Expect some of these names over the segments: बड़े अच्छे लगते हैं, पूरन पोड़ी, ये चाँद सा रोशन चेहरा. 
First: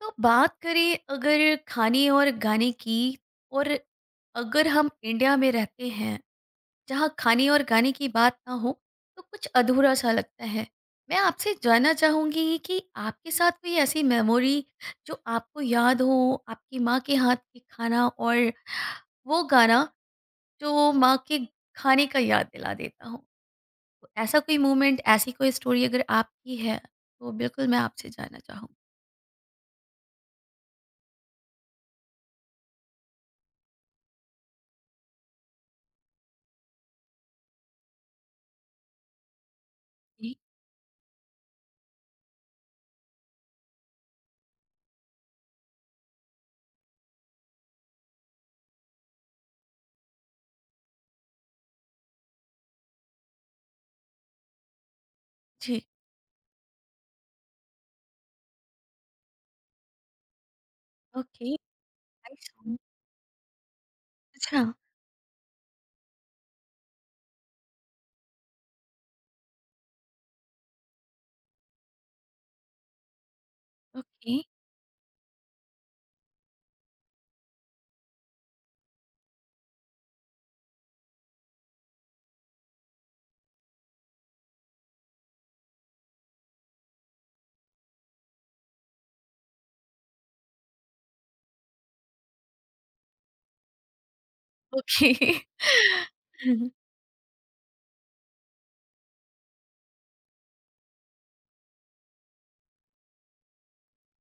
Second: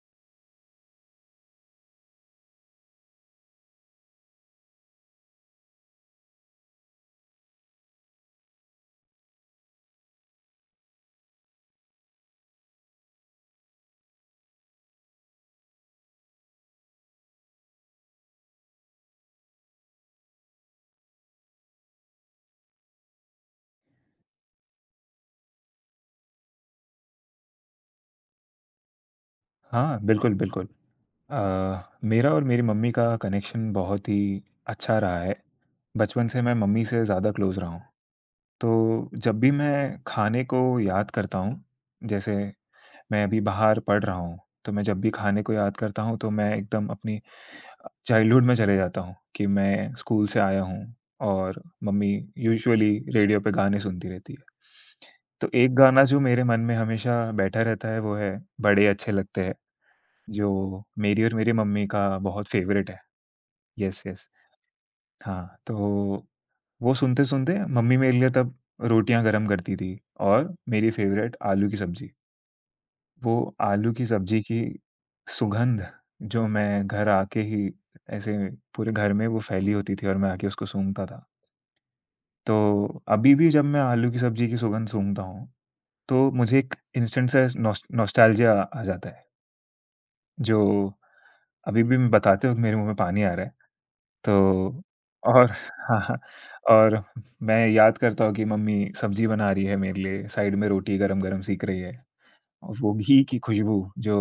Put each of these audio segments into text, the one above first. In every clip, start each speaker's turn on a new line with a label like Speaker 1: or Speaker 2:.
Speaker 1: तो बात करें अगर खाने और गाने की और अगर हम इंडिया में रहते हैं जहाँ खाने और गाने की बात ना हो तो कुछ अधूरा सा लगता है। मैं आपसे जानना चाहूँगी कि आपके साथ कोई ऐसी मेमोरी जो आपको याद हो आपकी माँ के हाथ के खाना और वो गाना जो माँ के खाने का याद दिला देता हो। तो ऐसा कोई मोमेंट ऐसी कोई स्टोरी अगर आपकी है तो बिल्कुल मैं आपसे जानना चाहूँगी।
Speaker 2: हाँ, बिल्कुल, बिल्कुल। अ, मेरा और मेरी मम्मी का कनेक्शन बहुत ही अच्छा रहा है। बचपन से मैं मम्मी से ज़्यादा क्लोज़ रहा हूँ। तो जब भी मैं खाने को याद करता हूँ, जैसे मैं अभी बाहर पढ़ रहा हूँ, तो मैं जब भी खाने को याद करता हूँ, तो मैं एकदम अपनी चाइल्डहुड में चले जाता हूँ कि मैं स्कूल से आया हूँ और मम्मी यूजुअली रेडियो पे गाने सुनती रहती है। तो एक
Speaker 1: जी।
Speaker 2: गाना जो मेरे मन में हमेशा बैठा रहता है, वो है, "बड़े अच्छे लगते हैं।" जो मेरी और मेरी
Speaker 1: Okay,
Speaker 2: मम्मी का बहुत
Speaker 1: nice.
Speaker 2: फ़ेवरेट है। Yes, yes.
Speaker 1: अच्छा।
Speaker 2: हाँ, तो वो सुनते-सुनते मम्मी मेरे लिए तब रोटियाँ गरम करती थी और मेरी फ़ेवरेट आलू की सब्ज़ी। वो आलू की
Speaker 1: ओके।
Speaker 2: सब्ज़ी की सुगंध जो मैं घर आके ही ऐसे पूरे घर में वो फैली होती थी और मैं आके उसको सूँघता था। तो अभी भी जब मैं आलू की सब्ज़ी की सुगंध सूँघता हूँ, तो मुझे एक इंस्टेंट सा नॉस्टैल्जिया आ जाता है, जो अभी भी मैं बताते वक़्त मेरे मुँह में पानी आ रहा है। तो
Speaker 1: ओके।
Speaker 2: और हाँ, हाँ,
Speaker 1: हुँ।
Speaker 2: और मैं याद करता हूँ कि मम्मी सब्ज़ी बना रही है मेरे लिए, साइड में रोटी गरम-गरम सेंक रही है और वो घी की खुशबू जो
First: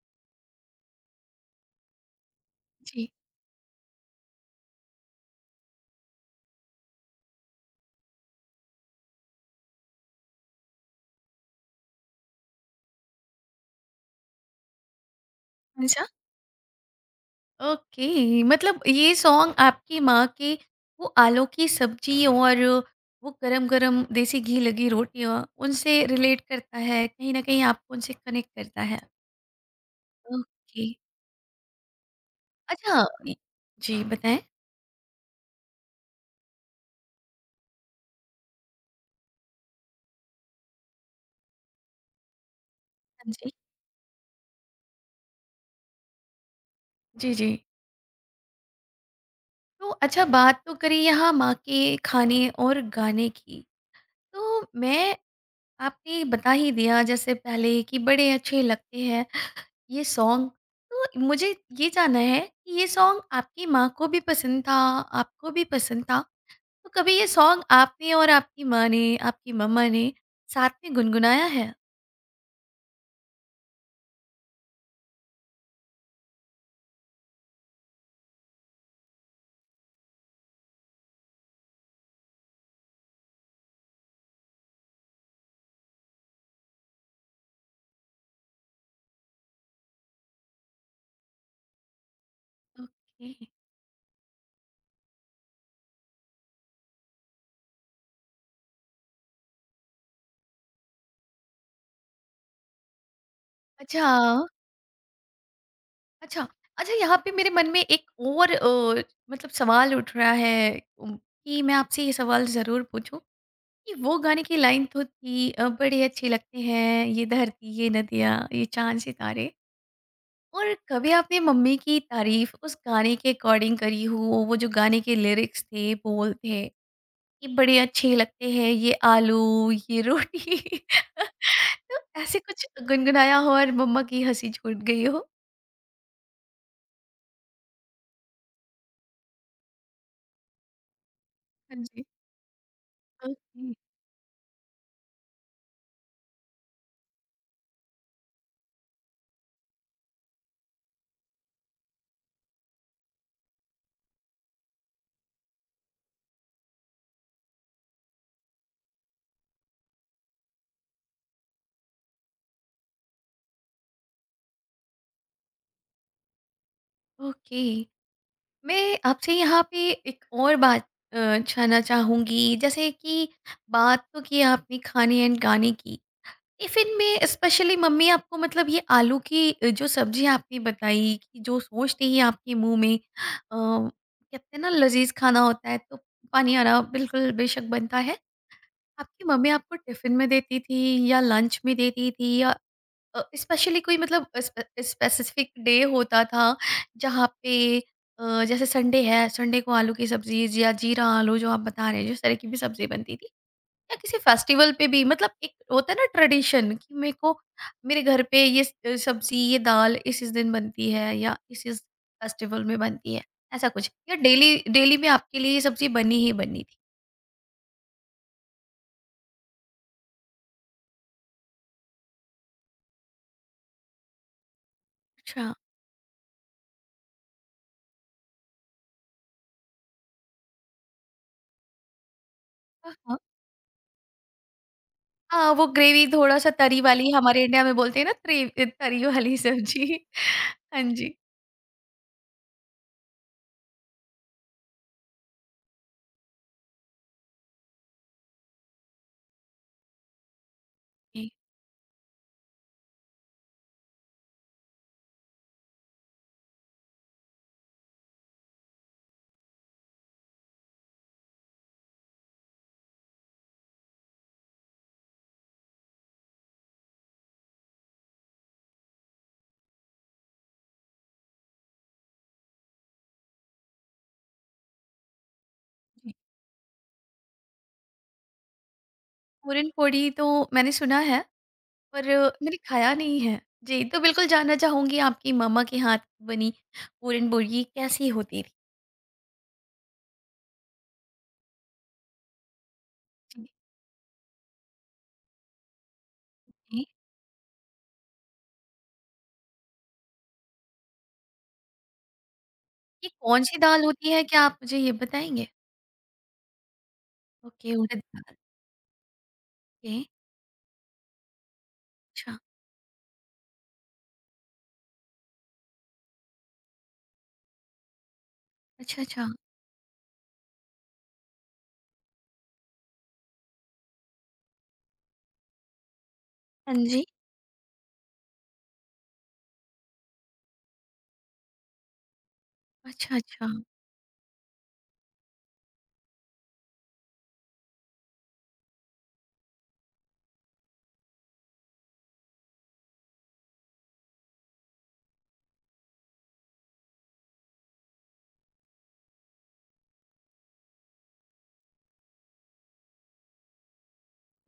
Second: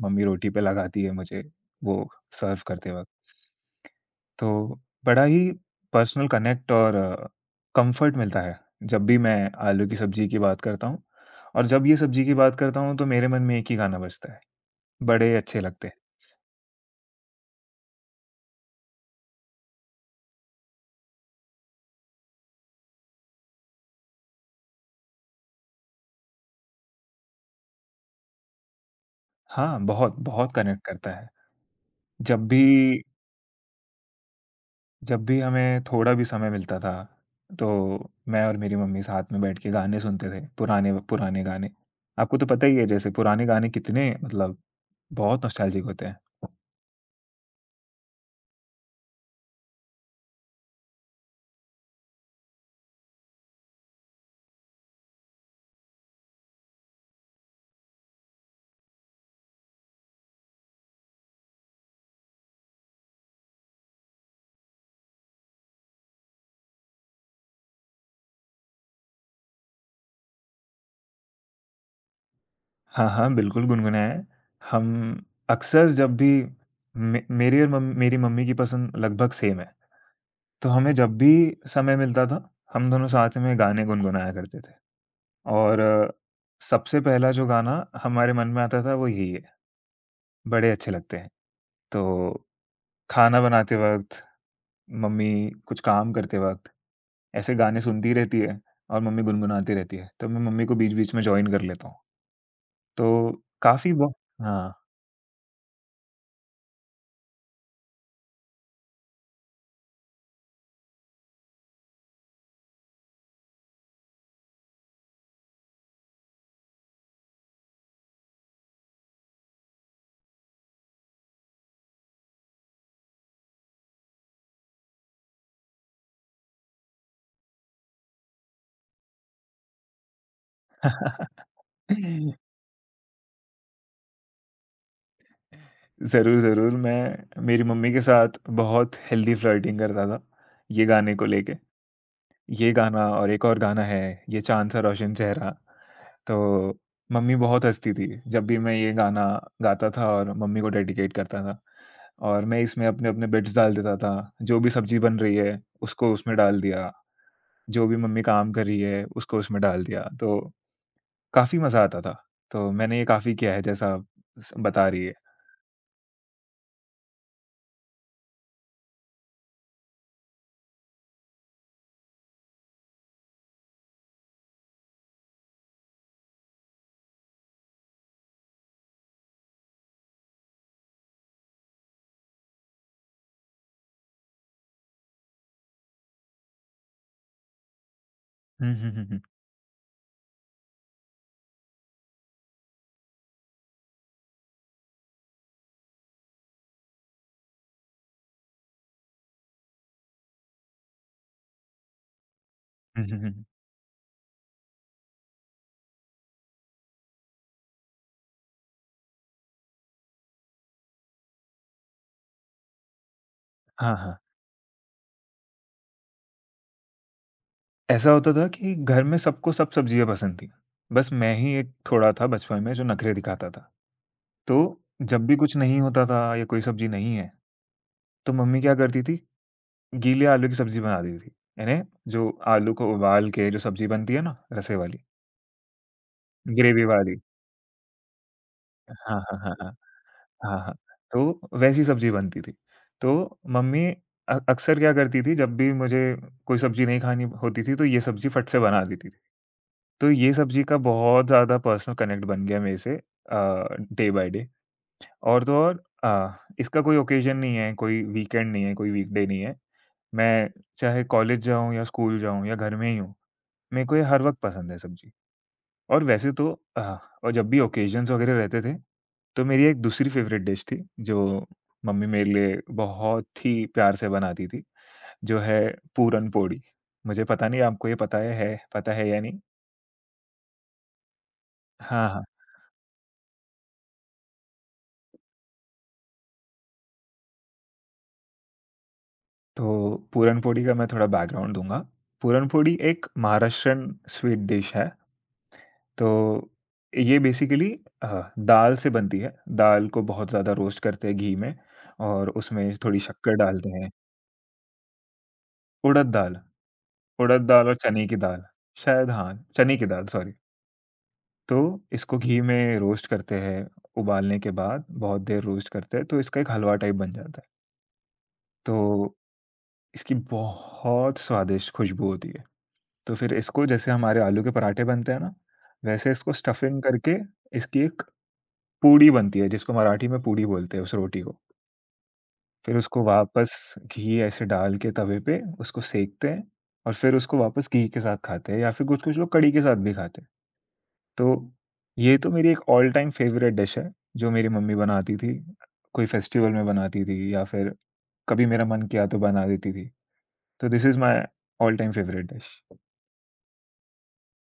Speaker 2: मम्मी रोटी पे लगाती है मुझे, वो सर्व करते वक़्त।
Speaker 1: जी,
Speaker 2: तो बड़ा ही पर्सनल कनेक्ट और कम्फ़र्ट मिलता है, जब भी मैं आलू की सब्ज़ी की बात करता हूँ और जब ये सब्ज़ी की बात करता हूँ, तो मेरे मन में एक ही गाना बजता है, बड़े अच्छे लगते हैं।
Speaker 1: कौन-सा? ओके, मतलब ये सॉन्ग आपकी माँ के वो आलू की सब्ज़ी और वो गरम-गरम देसी घी लगी रोटियाँ, उनसे रिलेट करता है, कहीं न कहीं आपको उनसे कनेक्ट करता है।
Speaker 2: हाँ, बहुत, बहुत
Speaker 1: ओके।
Speaker 2: कनेक्ट करता है। जब भी
Speaker 1: अच्छा इ जी, बताएँ?
Speaker 2: जब भी हमें थोड़ा भी समय मिलता था, तो मैं और मेरी मम्मी साथ में बैठ के गाने सुनते थे, पुराने पुराने गाने। आपको तो पता ही है जैसे
Speaker 1: हाँ
Speaker 2: पुराने
Speaker 1: जी।
Speaker 2: गाने कितने मतलब बहुत नॉस्टैल्जिक होते हैं।
Speaker 1: जी, जी। तो अच्छा बात तो करी यहाँ माँ के खाने और गाने की, तो मैं आपने बता ही दिया जैसे पहले कि बड़े अच्छे लगते हैं ये सॉन्ग। तो मुझे ये जानना है कि ये सॉन्ग आपकी माँ को भी पसंद था, आपको भी पसंद था। तो कभी ये सॉन्ग आपने और आपकी माँ ने, आपकी मम्मा ने साथ में गुनगुनाया है?
Speaker 2: हाँ, हाँ, बिल्कुल गुनगुनाए हैं। हम अक्सर जब भी मे मेरी और मम मेरी मम्मी की पसंद लगभग सेम है, तो हमें जब भी समय मिलता था, हम दोनों साथ में गाने गुनगुनाया करते थे। और सबसे पहला जो गाना हमारे मन में आता था वो यही है, बड़े अच्छे लगते हैं। तो खाना
Speaker 1: ओके।
Speaker 2: बनाते वक़्त, मम्मी कुछ काम करते वक़्त ऐसे गाने सुनती रहती है और मम्मी गुनगुनाती रहती है, तो मैं मम्मी को बीच-बीच में जॉइन कर लेता हूँ। तो काफ़ी वो
Speaker 1: अच्छा,
Speaker 2: हाँ।
Speaker 1: अच्छा। अच्छा यहाँ पे मेरे मन में एक और मतलब सवाल उठ रहा है, कि मैं आपसे ये सवाल ज़रूर पूछूँ कि वो गाने की लाइन तो थी बड़े अच्छे लगते हैं ये धरती, ये नदियाँ, ये चाँद सितारे। और कभी आपने मम्मी की तारीफ उस गाने के अकॉर्डिंग करी हो, वो जो गाने के लिरिक्स थे बोल थे ये बड़े अच्छे लगते हैं ये आलू ये रोटी। तो ऐसे कुछ गुनगुनाया हो और मम्मा की हंसी छूट गई हो।
Speaker 2: ज़रूर, ज़रूर, मैं मेरी मम्मी के साथ बहुत हेल्दी फ्लर्टिंग करता था, ये गाने को लेके।
Speaker 1: हाँ जी।
Speaker 2: ये गाना और एक और
Speaker 1: ओके।
Speaker 2: गाना है, ये चाँद सा रोशन चेहरा। तो मम्मी बहुत हँसती थी, जब भी मैं ये गाना गाता था और मम्मी को डेडिकेट करता था। और मैं इसमें अपने-अपने बिट्स डाल देता था। जो भी सब्ज़ी बन रही है, उसको उसमें डाल दिया। जो भी मम्मी काम कर रही है, उसको उसमें डाल दिया। तो काफ़ी मज़ा आता था। तो मैंने ये काफ़ी किया है जैसा आप स बता रही है।
Speaker 1: ओके। मैं आपसे यहाँ पे एक और बात जानना चाहूंगी जैसे कि बात तो की आपने खाने एंड गाने की। टिफिन में स्पेशली मम्मी आपको मतलब ये आलू की जो सब्जी आपने बताई कि जो सोचते ही आपके मुंह में कहते हैं ना लजीज खाना होता है तो पानी आना बिल्कुल बेशक बनता है।
Speaker 2: हुँ, हुँ, हुँ, हुँ।
Speaker 1: आपकी मम्मी आपको टिफिन में देती थी या लंच में देती थी या स्पेशली कोई मतलब स्पेसिफिक डे होता था जहाँ पे जैसे संडे है, संडे को आलू की सब्जी या जीरा आलू जो आप बता रहे हैं जिस तरह की भी सब्जी
Speaker 2: हुँ,
Speaker 1: बनती
Speaker 2: हुँ,
Speaker 1: थी,
Speaker 2: हुँ।
Speaker 1: या किसी फेस्टिवल पे भी मतलब एक होता है ना ट्रेडिशन कि मेरे को मेरे घर पे सब्जी ये दाल इस दिन बनती है या इस फेस्टिवल में बनती है, ऐसा कुछ,
Speaker 2: हाँ,
Speaker 1: या
Speaker 2: हाँ।
Speaker 1: डेली डेली में आपके लिए ये सब्जी बनी ही बनी थी।
Speaker 2: ऐसा होता था कि घर में सबको सब सब्ज़ियाँ पसंद थीं। बस मैं ही एक थोड़ा था बचपन में जो नखरे दिखाता था। तो जब भी
Speaker 1: अच्छा।
Speaker 2: कुछ नहीं होता था या कोई सब्ज़ी नहीं है तो मम्मी क्या करती थी, गीले आलू की सब्ज़ी बनाती थी। यानी जो आलू को
Speaker 1: हाँ
Speaker 2: उबाल के जो सब्ज़ी बनती है ना, रसे वाली,
Speaker 1: हाँ, वो ग्रेवी थोड़ा सा तरी
Speaker 2: ग्रेवी
Speaker 1: वाली,
Speaker 2: वाली।
Speaker 1: हमारे इंडिया में बोलते हैं ना तरी। तरी
Speaker 2: हाँ,
Speaker 1: वाली
Speaker 2: हाँ, हाँ, हाँ।
Speaker 1: सब्जी।
Speaker 2: हाँ, हाँ।
Speaker 1: हाँ जी।
Speaker 2: तो वैसी सब्ज़ी बनती थी। तो मम्मी अक्सर क्या करती थी जब भी मुझे कोई सब्ज़ी नहीं खानी होती थी, तो ये सब्ज़ी फट से बना देती थी। तो ये सब्ज़ी का बहुत
Speaker 1: जी,
Speaker 2: ज़्यादा पर्सनल कनेक्ट बन गया मेरे से डे बाय डे। और तो और इसका कोई ओकेज़न नहीं है, कोई वीकेंड नहीं है, कोई वीकडे नहीं है। मैं चाहे कॉलेज जाऊँ या स्कूल जाऊँ या घर में ही हूँ, मेरे को ये हर वक़्त पसंद है सब्ज़ी। और वैसे तो अह और जब भी ओकेजन्स वग़ैरह रहते थे, तो मेरी एक दूसरी फ़ेवरेट डिश थी, जो मम्मी मेरे लिए बहुत ही प्यार से बनाती थी, जो है
Speaker 1: जी।
Speaker 2: पूरन पोड़ी। मुझे पता नहीं आपको ये पता है या नहीं?
Speaker 1: पूरन पोड़ी तो मैंने सुना है,
Speaker 2: हाँ,
Speaker 1: पर
Speaker 2: हाँ।
Speaker 1: मैंने खाया नहीं है। जी, तो बिल्कुल जानना चाहूंगी आपकी मम्मा के हाथ की बनी पूरन पोड़ी कैसी होती थी।
Speaker 2: तो पूरन पोड़ी का मैं थोड़ा बैकग्राउंड दूँगा। पूरन पोड़ी एक महाराष्ट्रियन स्वीट डिश है। तो
Speaker 1: ओके,
Speaker 2: ये बेसिकली हाँ, दाल से बनती है। दाल को बहुत ज़्यादा रोस्ट करते हैं घी में और उसमें थोड़ी
Speaker 1: ये
Speaker 2: शक्कर
Speaker 1: कौन-सी
Speaker 2: डालते
Speaker 1: दाल
Speaker 2: हैं।
Speaker 1: होती है? क्या आप मुझे ये बताएँगे?
Speaker 2: उड़द दाल उड़द दाल
Speaker 1: ओके,
Speaker 2: और
Speaker 1: उड़द
Speaker 2: चने की
Speaker 1: दाल।
Speaker 2: दाल, शायद हाँ, चने की
Speaker 1: ओके,
Speaker 2: दाल सॉरी। तो इसको
Speaker 1: अच्छा।
Speaker 2: घी में रोस्ट करते हैं, उबालने के बाद बहुत देर रोस्ट करते हैं, तो इसका एक हलवा टाइप बन जाता है। तो
Speaker 1: अच्छा, अच्छा।
Speaker 2: इसकी बहुत स्वादिष्ट खुशबू होती है। तो फिर इसको जैसे हमारे आलू के पराठे बनते हैं ना, वैसे इसको
Speaker 1: हाँ
Speaker 2: स्टफिंग
Speaker 1: जी।
Speaker 2: करके इसकी एक पूड़ी बनती है, जिसको मराठी में पूड़ी बोलते हैं उस रोटी को। फिर उसको
Speaker 1: अच्छा, अच्छा।
Speaker 2: वापस घी ऐसे डाल के तवे पे उसको सेंकते हैं और फिर उसको वापस घी के साथ खाते हैं या फिर कुछ-कुछ लोग कढ़ी के साथ भी खाते हैं। तो ये तो मेरी एक ऑल टाइम फ़ेवरेट डिश है, जो मेरी मम्मी बनाती थी। कोई फेस्टिवल में बनाती थी या फिर कभी मेरा मन किया तो बना देती थी। तो this is my all time favourite dish.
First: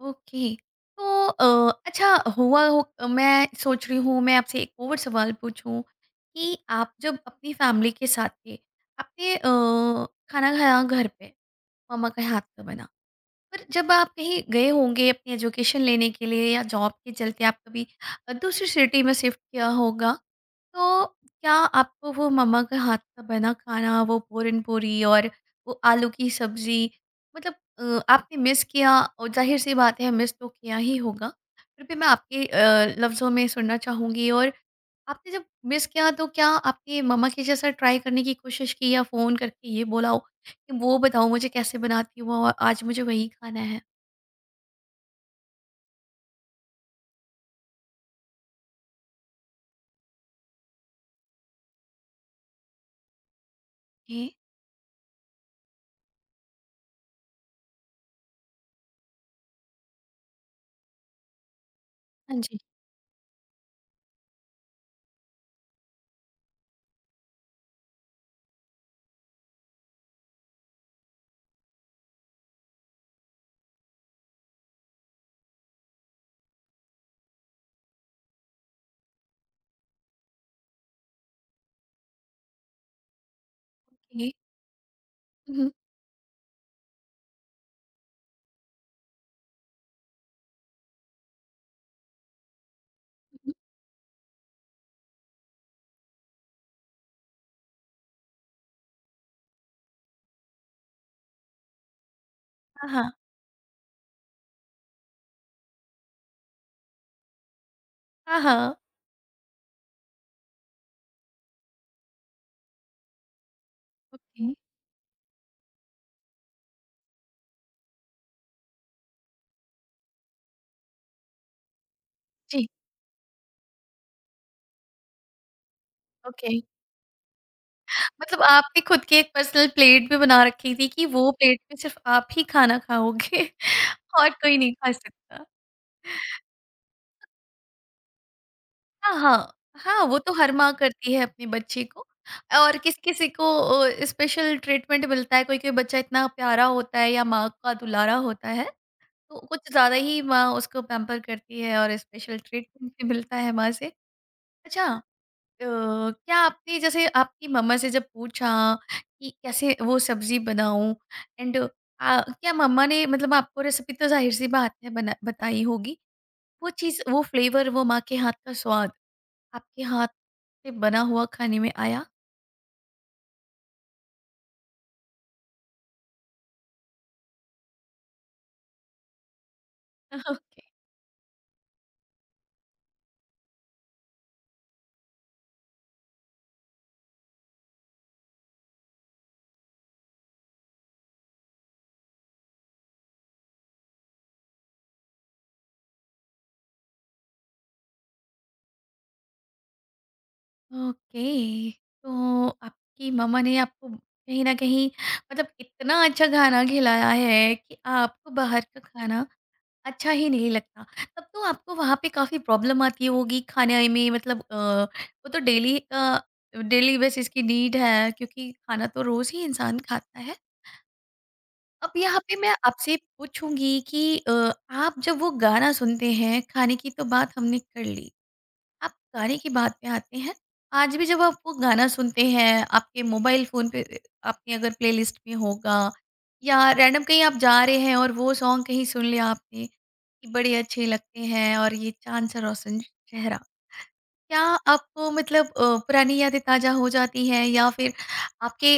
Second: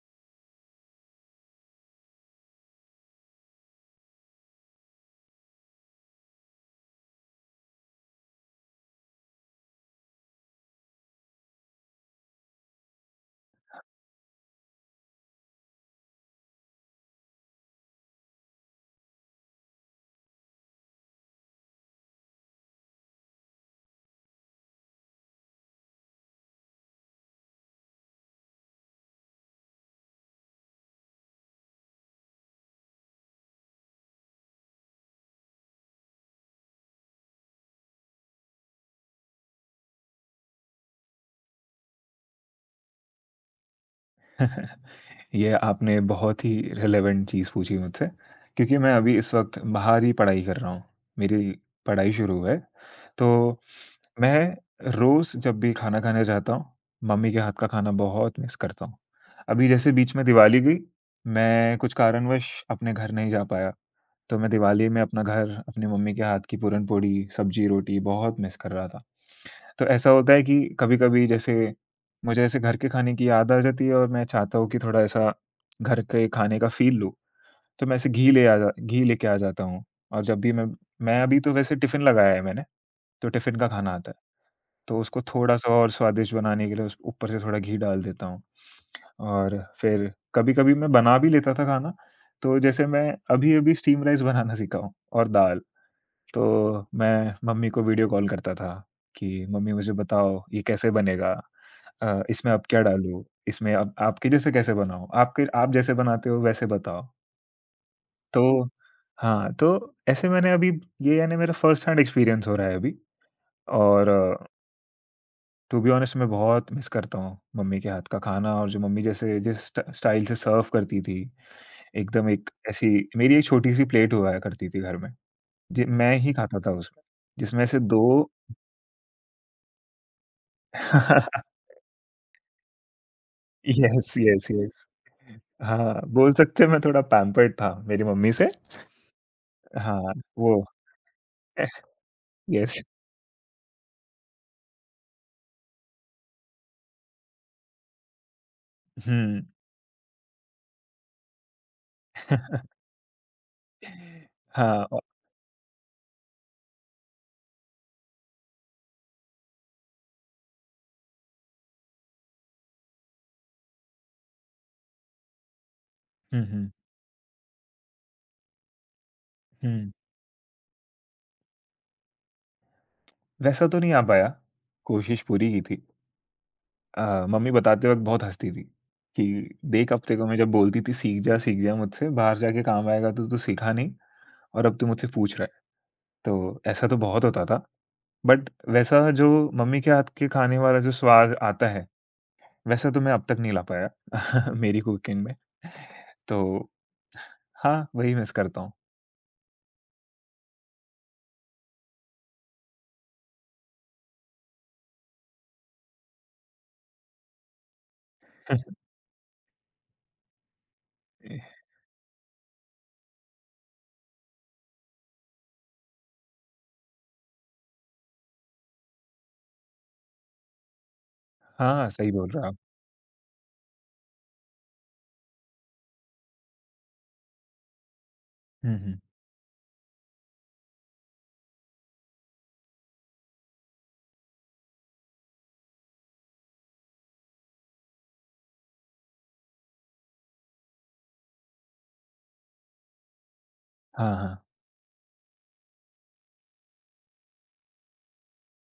Speaker 1: Okay. तो अच्छा हुआ हो, मैं सोच रही हूँ मैं आपसे एक और सवाल पूछूँ कि आप जब अपनी फ़ैमिली के साथ थे, आपने खाना खाया घर पे, मम्मा के हाथ का बना। पर जब आप कहीं गए होंगे अपनी एजुकेशन लेने के लिए या जॉब के चलते आप कभी दूसरी सिटी में शिफ्ट किया होगा, तो क्या आपको वो मम्मा के हाथ का बना खाना, वो पूरन पूरी और वो आलू की सब्ज़ी, मतलब आपने मिस किया? और ज़ाहिर-सी बात है मिस तो किया ही होगा। फिर भी मैं आपके लफ्ज़ों में सुनना चाहूँगी, और आपने जब मिस किया तो क्या आपने मम्मा के जैसा ट्राई करने की कोशिश की, या फ़ोन करके ये बोला हो कि वो बताओ मुझे कैसे बनाती हो और आज मुझे वही खाना है?
Speaker 2: ये आपने बहुत ही रिलेवेंट चीज़ पूछी मुझसे क्योंकि मैं अभी इस वक़्त बाहर ही पढ़ाई कर रहा हूँ। मेरी पढ़ाई शुरू है, तो
Speaker 1: ओके,
Speaker 2: मैं रोज़ जब भी खाना खाने जाता हूँ, मम्मी के हाथ का खाना बहुत मिस करता हूँ। अभी जैसे बीच में दिवाली गई, मैं कुछ
Speaker 1: हाँ
Speaker 2: कारणवश
Speaker 1: जी,
Speaker 2: अपने घर नहीं जा पाया, तो मैं दिवाली में अपना घर, अपनी मम्मी के हाथ की पूरन-पोड़ी, सब्जी-रोटी बहुत मिस कर रहा था। तो ऐसा होता है कि कभी-कभी जैसे मुझे ऐसे घर के खाने की याद आ जाती है और मैं चाहता हूँ कि थोड़ा ऐसा घर के खाने का फ़ील लूँ, तो मैं ऐसे घी लेके आ जाता हूँ। और जब भी मैं अभी तो वैसे टिफ़िन लगाया है मैंने, तो टिफ़िन का खाना आता है।
Speaker 1: ओके।
Speaker 2: तो उसको
Speaker 1: हुँ,
Speaker 2: थोड़ा-सा
Speaker 1: हुँ,
Speaker 2: और स्वादिष्ट बनाने के लिए उस ऊपर से थोड़ा घी डाल देता हूँ। और फिर कभी-कभी मैं बना भी लेता था खाना, तो जैसे मैं
Speaker 1: हुँ, हुँ।
Speaker 2: अभी-अभी स्टीम राइस बनाना सीखा हूँ और दाल। तो मैं मम्मी को वीडियो कॉल करता था कि, "मम्मी मुझे बताओ ये कैसे बनेगा? इसमें अब क्या
Speaker 1: हाँ, हाँ।
Speaker 2: डालूँ? इसमेँ अब आपके जैसे कैसे बनाऊँ? आपके आप जैसे बनाते हो वैसे बताओ।"
Speaker 1: हाँ,
Speaker 2: तो
Speaker 1: हाँ।
Speaker 2: हाँ, तो ऐसे मैंने अभी ये यानी मेरा फर्स्ट हैंड एक्सपीरियंस हो रहा है अभी और
Speaker 1: ओके,
Speaker 2: टू बी ऑनेस्ट मैं बहुत मिस करता हूँ मम्मी के हाथ का खाना और जो मम्मी जैसे जिस स्टाइल से सर्व करती थी, एकदम एक
Speaker 1: जी,
Speaker 2: ऐसी मेरी एक छोटी-सी प्लेट हुआ करती थी घर में, जी मैं ही
Speaker 1: ओके।
Speaker 2: खाता था उसमें, जिसमें से 2
Speaker 1: मतलब आपने खुद की एक पर्सनल प्लेट भी बना रखी थी कि वो प्लेट में सिर्फ़ आप ही खाना खाओगे,
Speaker 2: यस,
Speaker 1: और
Speaker 2: यस,
Speaker 1: कोई नहीं
Speaker 2: यस।
Speaker 1: खा सकता।
Speaker 2: हाँ, बोल सकते हैं मैं थोड़ा पैम्पर्ड था मेरी मम्मी से।
Speaker 1: हाँ, हाँ। हाँ,
Speaker 2: हाँ,
Speaker 1: वो तो हर
Speaker 2: वो
Speaker 1: माँ करती है अपने बच्चे को। और
Speaker 2: यस
Speaker 1: किसी-किसी को स्पेशल ट्रीटमेंट मिलता है, कोई-कोई बच्चा इतना प्यारा होता है या माँ का दुलारा होता है, तो
Speaker 2: हुँ।
Speaker 1: कुछ ज़्यादा ही माँ उसको पैम्पर करती है और स्पेशल ट्रीटमेंट भी मिलता है माँ से। अच्छा,
Speaker 2: हाँ औ
Speaker 1: क्या आपने जैसे आपकी मम्मा से जब पूछा कि कैसे वो सब्जी बनाऊं, एंड क्या मम्मा ने मतलब आपको रेसिपी तो जाहिर सी बात है बना बताई होगी,
Speaker 2: हुँ,
Speaker 1: वो
Speaker 2: हुँ,
Speaker 1: चीज़ वो फ्लेवर वो माँ के हाथ का स्वाद आपके
Speaker 2: हुँ।
Speaker 1: हाथ से बना हुआ खाने में आया?
Speaker 2: वैसा तो नहीं आ पाया, कोशिश पूरी की थी। मम्मी बताते वक़्त बहुत हँसती थी कि देख अब तेको मैं जब
Speaker 1: ओके।
Speaker 2: बोलती थी सीख जा मुझसे, बाहर जाके काम आएगा तो तू सीखा नहीं और अब तू मुझसे पूछ रहा है। तो ऐसा तो बहुत होता था। बट वैसा जो मम्मी के हाथ के खाने वाला जो स्वाद आता है वैसे तो मैं अब तक नहीं ला पाया मेरी कुकिंग में, तो हाँ, वही मिस करता हूँ।
Speaker 1: ओके, तो आपकी मम्मा ने आपको कहीं ना कहीं मतलब इतना अच्छा खाना खिलाया है कि आपको बाहर का खाना अच्छा ही नहीं लगता। तब तो आपको वहाँ पे काफ़ी प्रॉब्लम आती होगी खाने में, मतलब वो तो डेली का, डेली बेसिस की नीड है क्योंकि खाना तो रोज़ ही इंसान खाता है।
Speaker 2: हाँ,
Speaker 1: अब
Speaker 2: सही
Speaker 1: यहाँ
Speaker 2: बोल
Speaker 1: पे
Speaker 2: रहे हो
Speaker 1: मैं
Speaker 2: आप।
Speaker 1: आपसे पूछूँगी कि अ, आप जब वो गाना सुनते हैं, खाने की तो बात हमने कर ली।
Speaker 2: हुँ,
Speaker 1: आप
Speaker 2: हुँ।
Speaker 1: गाने की बात में आते हैं। आज भी जब आप वो गाना सुनते हैं, आपके मोबाइल फ़ोन पे आपने अगर प्लेलिस्ट में होगा, या रैंडम कहीं आप जा रहे हैं और वो सॉन्ग कहीं सुन लिया आपने, कि बड़े अच्छे लगते हैं और ये चाँद सा रोशन चेहरा।
Speaker 2: हाँ, हाँ।
Speaker 1: क्या आपको मतलब पुरानी यादें ताज़ा हो जाती हैं, या फिर आपके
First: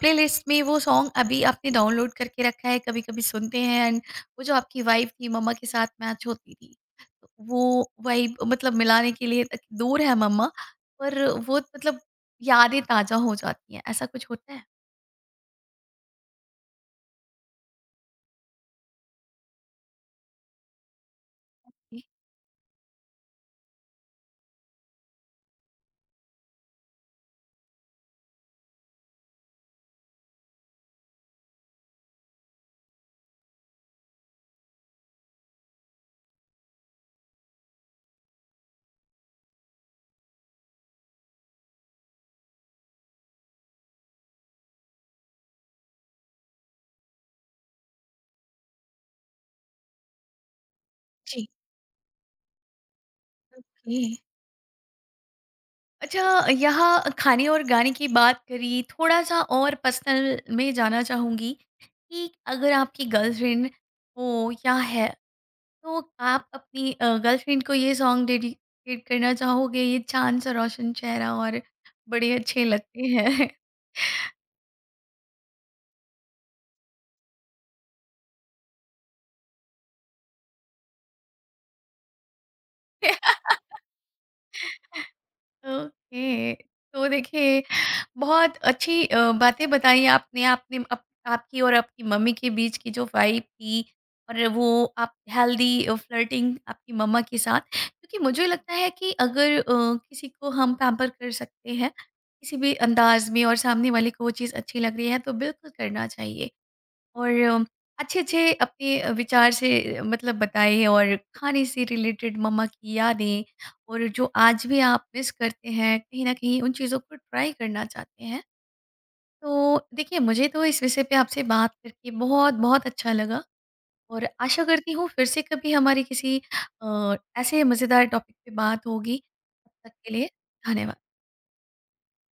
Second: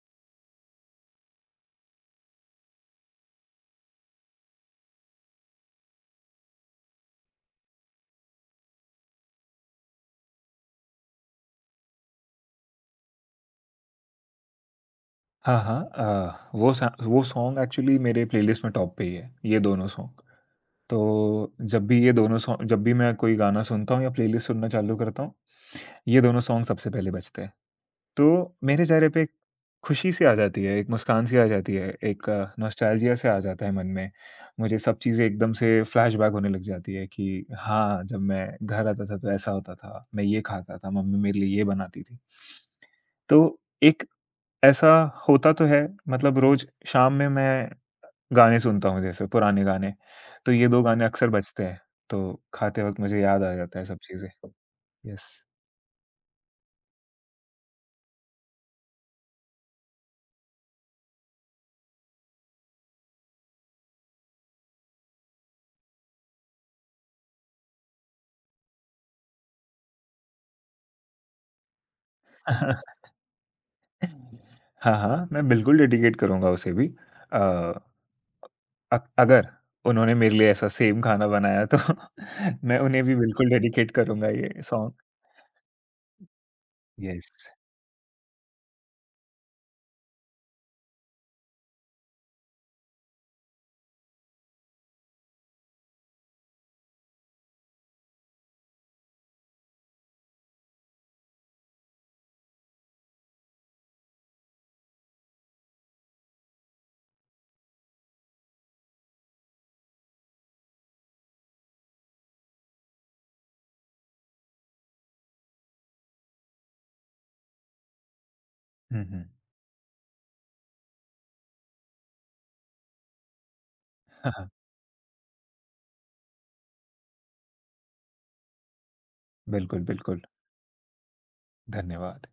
Speaker 1: प्लेलिस्ट में वो सॉन्ग अभी आपने डाउनलोड करके रखा है कभी-कभी सुनते हैं, एंड वो जो आपकी वाइब थी मम्मा के साथ मैच होती थी, तो वो वाइब मतलब मिलाने के लिए तक दूर है मम्मा, पर वो मतलब यादें ताज़ा हो जाती हैं, ऐसा कुछ होता है?
Speaker 2: हाँ, हाँ वो सॉन्ग एक्चुअली मेरे प्लेलिस्ट में टॉप पे ही है, ये दोनों सॉन्ग। तो जब भी
Speaker 1: जी,
Speaker 2: ये दोनों सॉन्ग जब भी मैं कोई गाना सुनता हूँ या प्लेलिस्ट सुनना चालू करता हूँ, ये दोनों सॉन्ग सबसे पहले बजते हैं। तो मेरे चेहरे पे एक खुशी सी आ जाती है, एक मुस्कान सी आ जाती है, एक नॉस्टैल्जिया सा आ जाता है मन में। मुझे सब चीज़ें एकदम से फ्लैशबैक होने लग जाती है कि हाँ, जब मैं घर आता था तो ऐसा होता था, मैं ये खाता था, मम्मी मेरे लिए ये बनाती थी। तो एक ऐसा होता तो है मतलब रोज़ शाम में मैं गाने सुनता हूँ जैसे पुराने गाने, तो ये 2 गाने अक्सर
Speaker 1: जी,
Speaker 2: बजते हैं, तो खाते वक़्त मुझे याद आ जाता है सब
Speaker 1: ओके।
Speaker 2: चीज़ें। यस।
Speaker 1: अच्छा, यहाँ खाने और गाने की बात करी, थोड़ा-सा और पर्सनल में जाना चाहूँगी कि अगर आपकी गर्लफ्रेंड हो या है, तो आप अपनी गर्लफ्रेंड को ये सॉन्ग डेडिकेट करना चाहोगे, ये चाँद सा रोशन चेहरा और बड़े अच्छे लगते हैं।
Speaker 2: हाँ, हाँ, मैं बिल्कुल डेडिकेट करूँगा उसे भी। अ, अगर उन्होंने मेरे लिए ऐसा सेम खाना बनाया तो मैं उन्हें भी बिल्कुल डेडिकेट करूँगा ये सॉन्ग।
Speaker 1: ओके, तो
Speaker 2: येस।
Speaker 1: देखिए, बहुत अच्छी बातें बताई, आपने आपने अप, आपकी और आपकी मम्मी के बीच की जो वाइब थी, और वो आप हेल्दी फ्लर्टिंग आपकी मम्मा के साथ, क्योंकि मुझे लगता है कि अगर किसी को हम पैम्पर कर सकते हैं किसी भी अंदाज में और सामने वाले को वो चीज़ अच्छी लग रही है तो बिल्कुल करना चाहिए, और अच्छे अच्छे अपने विचार से मतलब बताए, और खाने से रिलेटेड मम्मा की यादें, और जो आज भी आप मिस करते हैं कहीं ना कहीं उन चीज़ों को ट्राई करना चाहते हैं।
Speaker 2: हुँ, हुँ।
Speaker 1: तो देखिए मुझे तो इस विषय पे आपसे बात करके बहुत बहुत अच्छा लगा, और
Speaker 2: हाँ, हाँ।
Speaker 1: आशा करती हूँ फिर से कभी हमारी किसी ऐसे मज़ेदार टॉपिक पे बात होगी। तब
Speaker 2: बिल्कुल,
Speaker 1: तक के
Speaker 2: बिल्कुल।
Speaker 1: लिए धन्यवाद।
Speaker 2: धन्यवाद।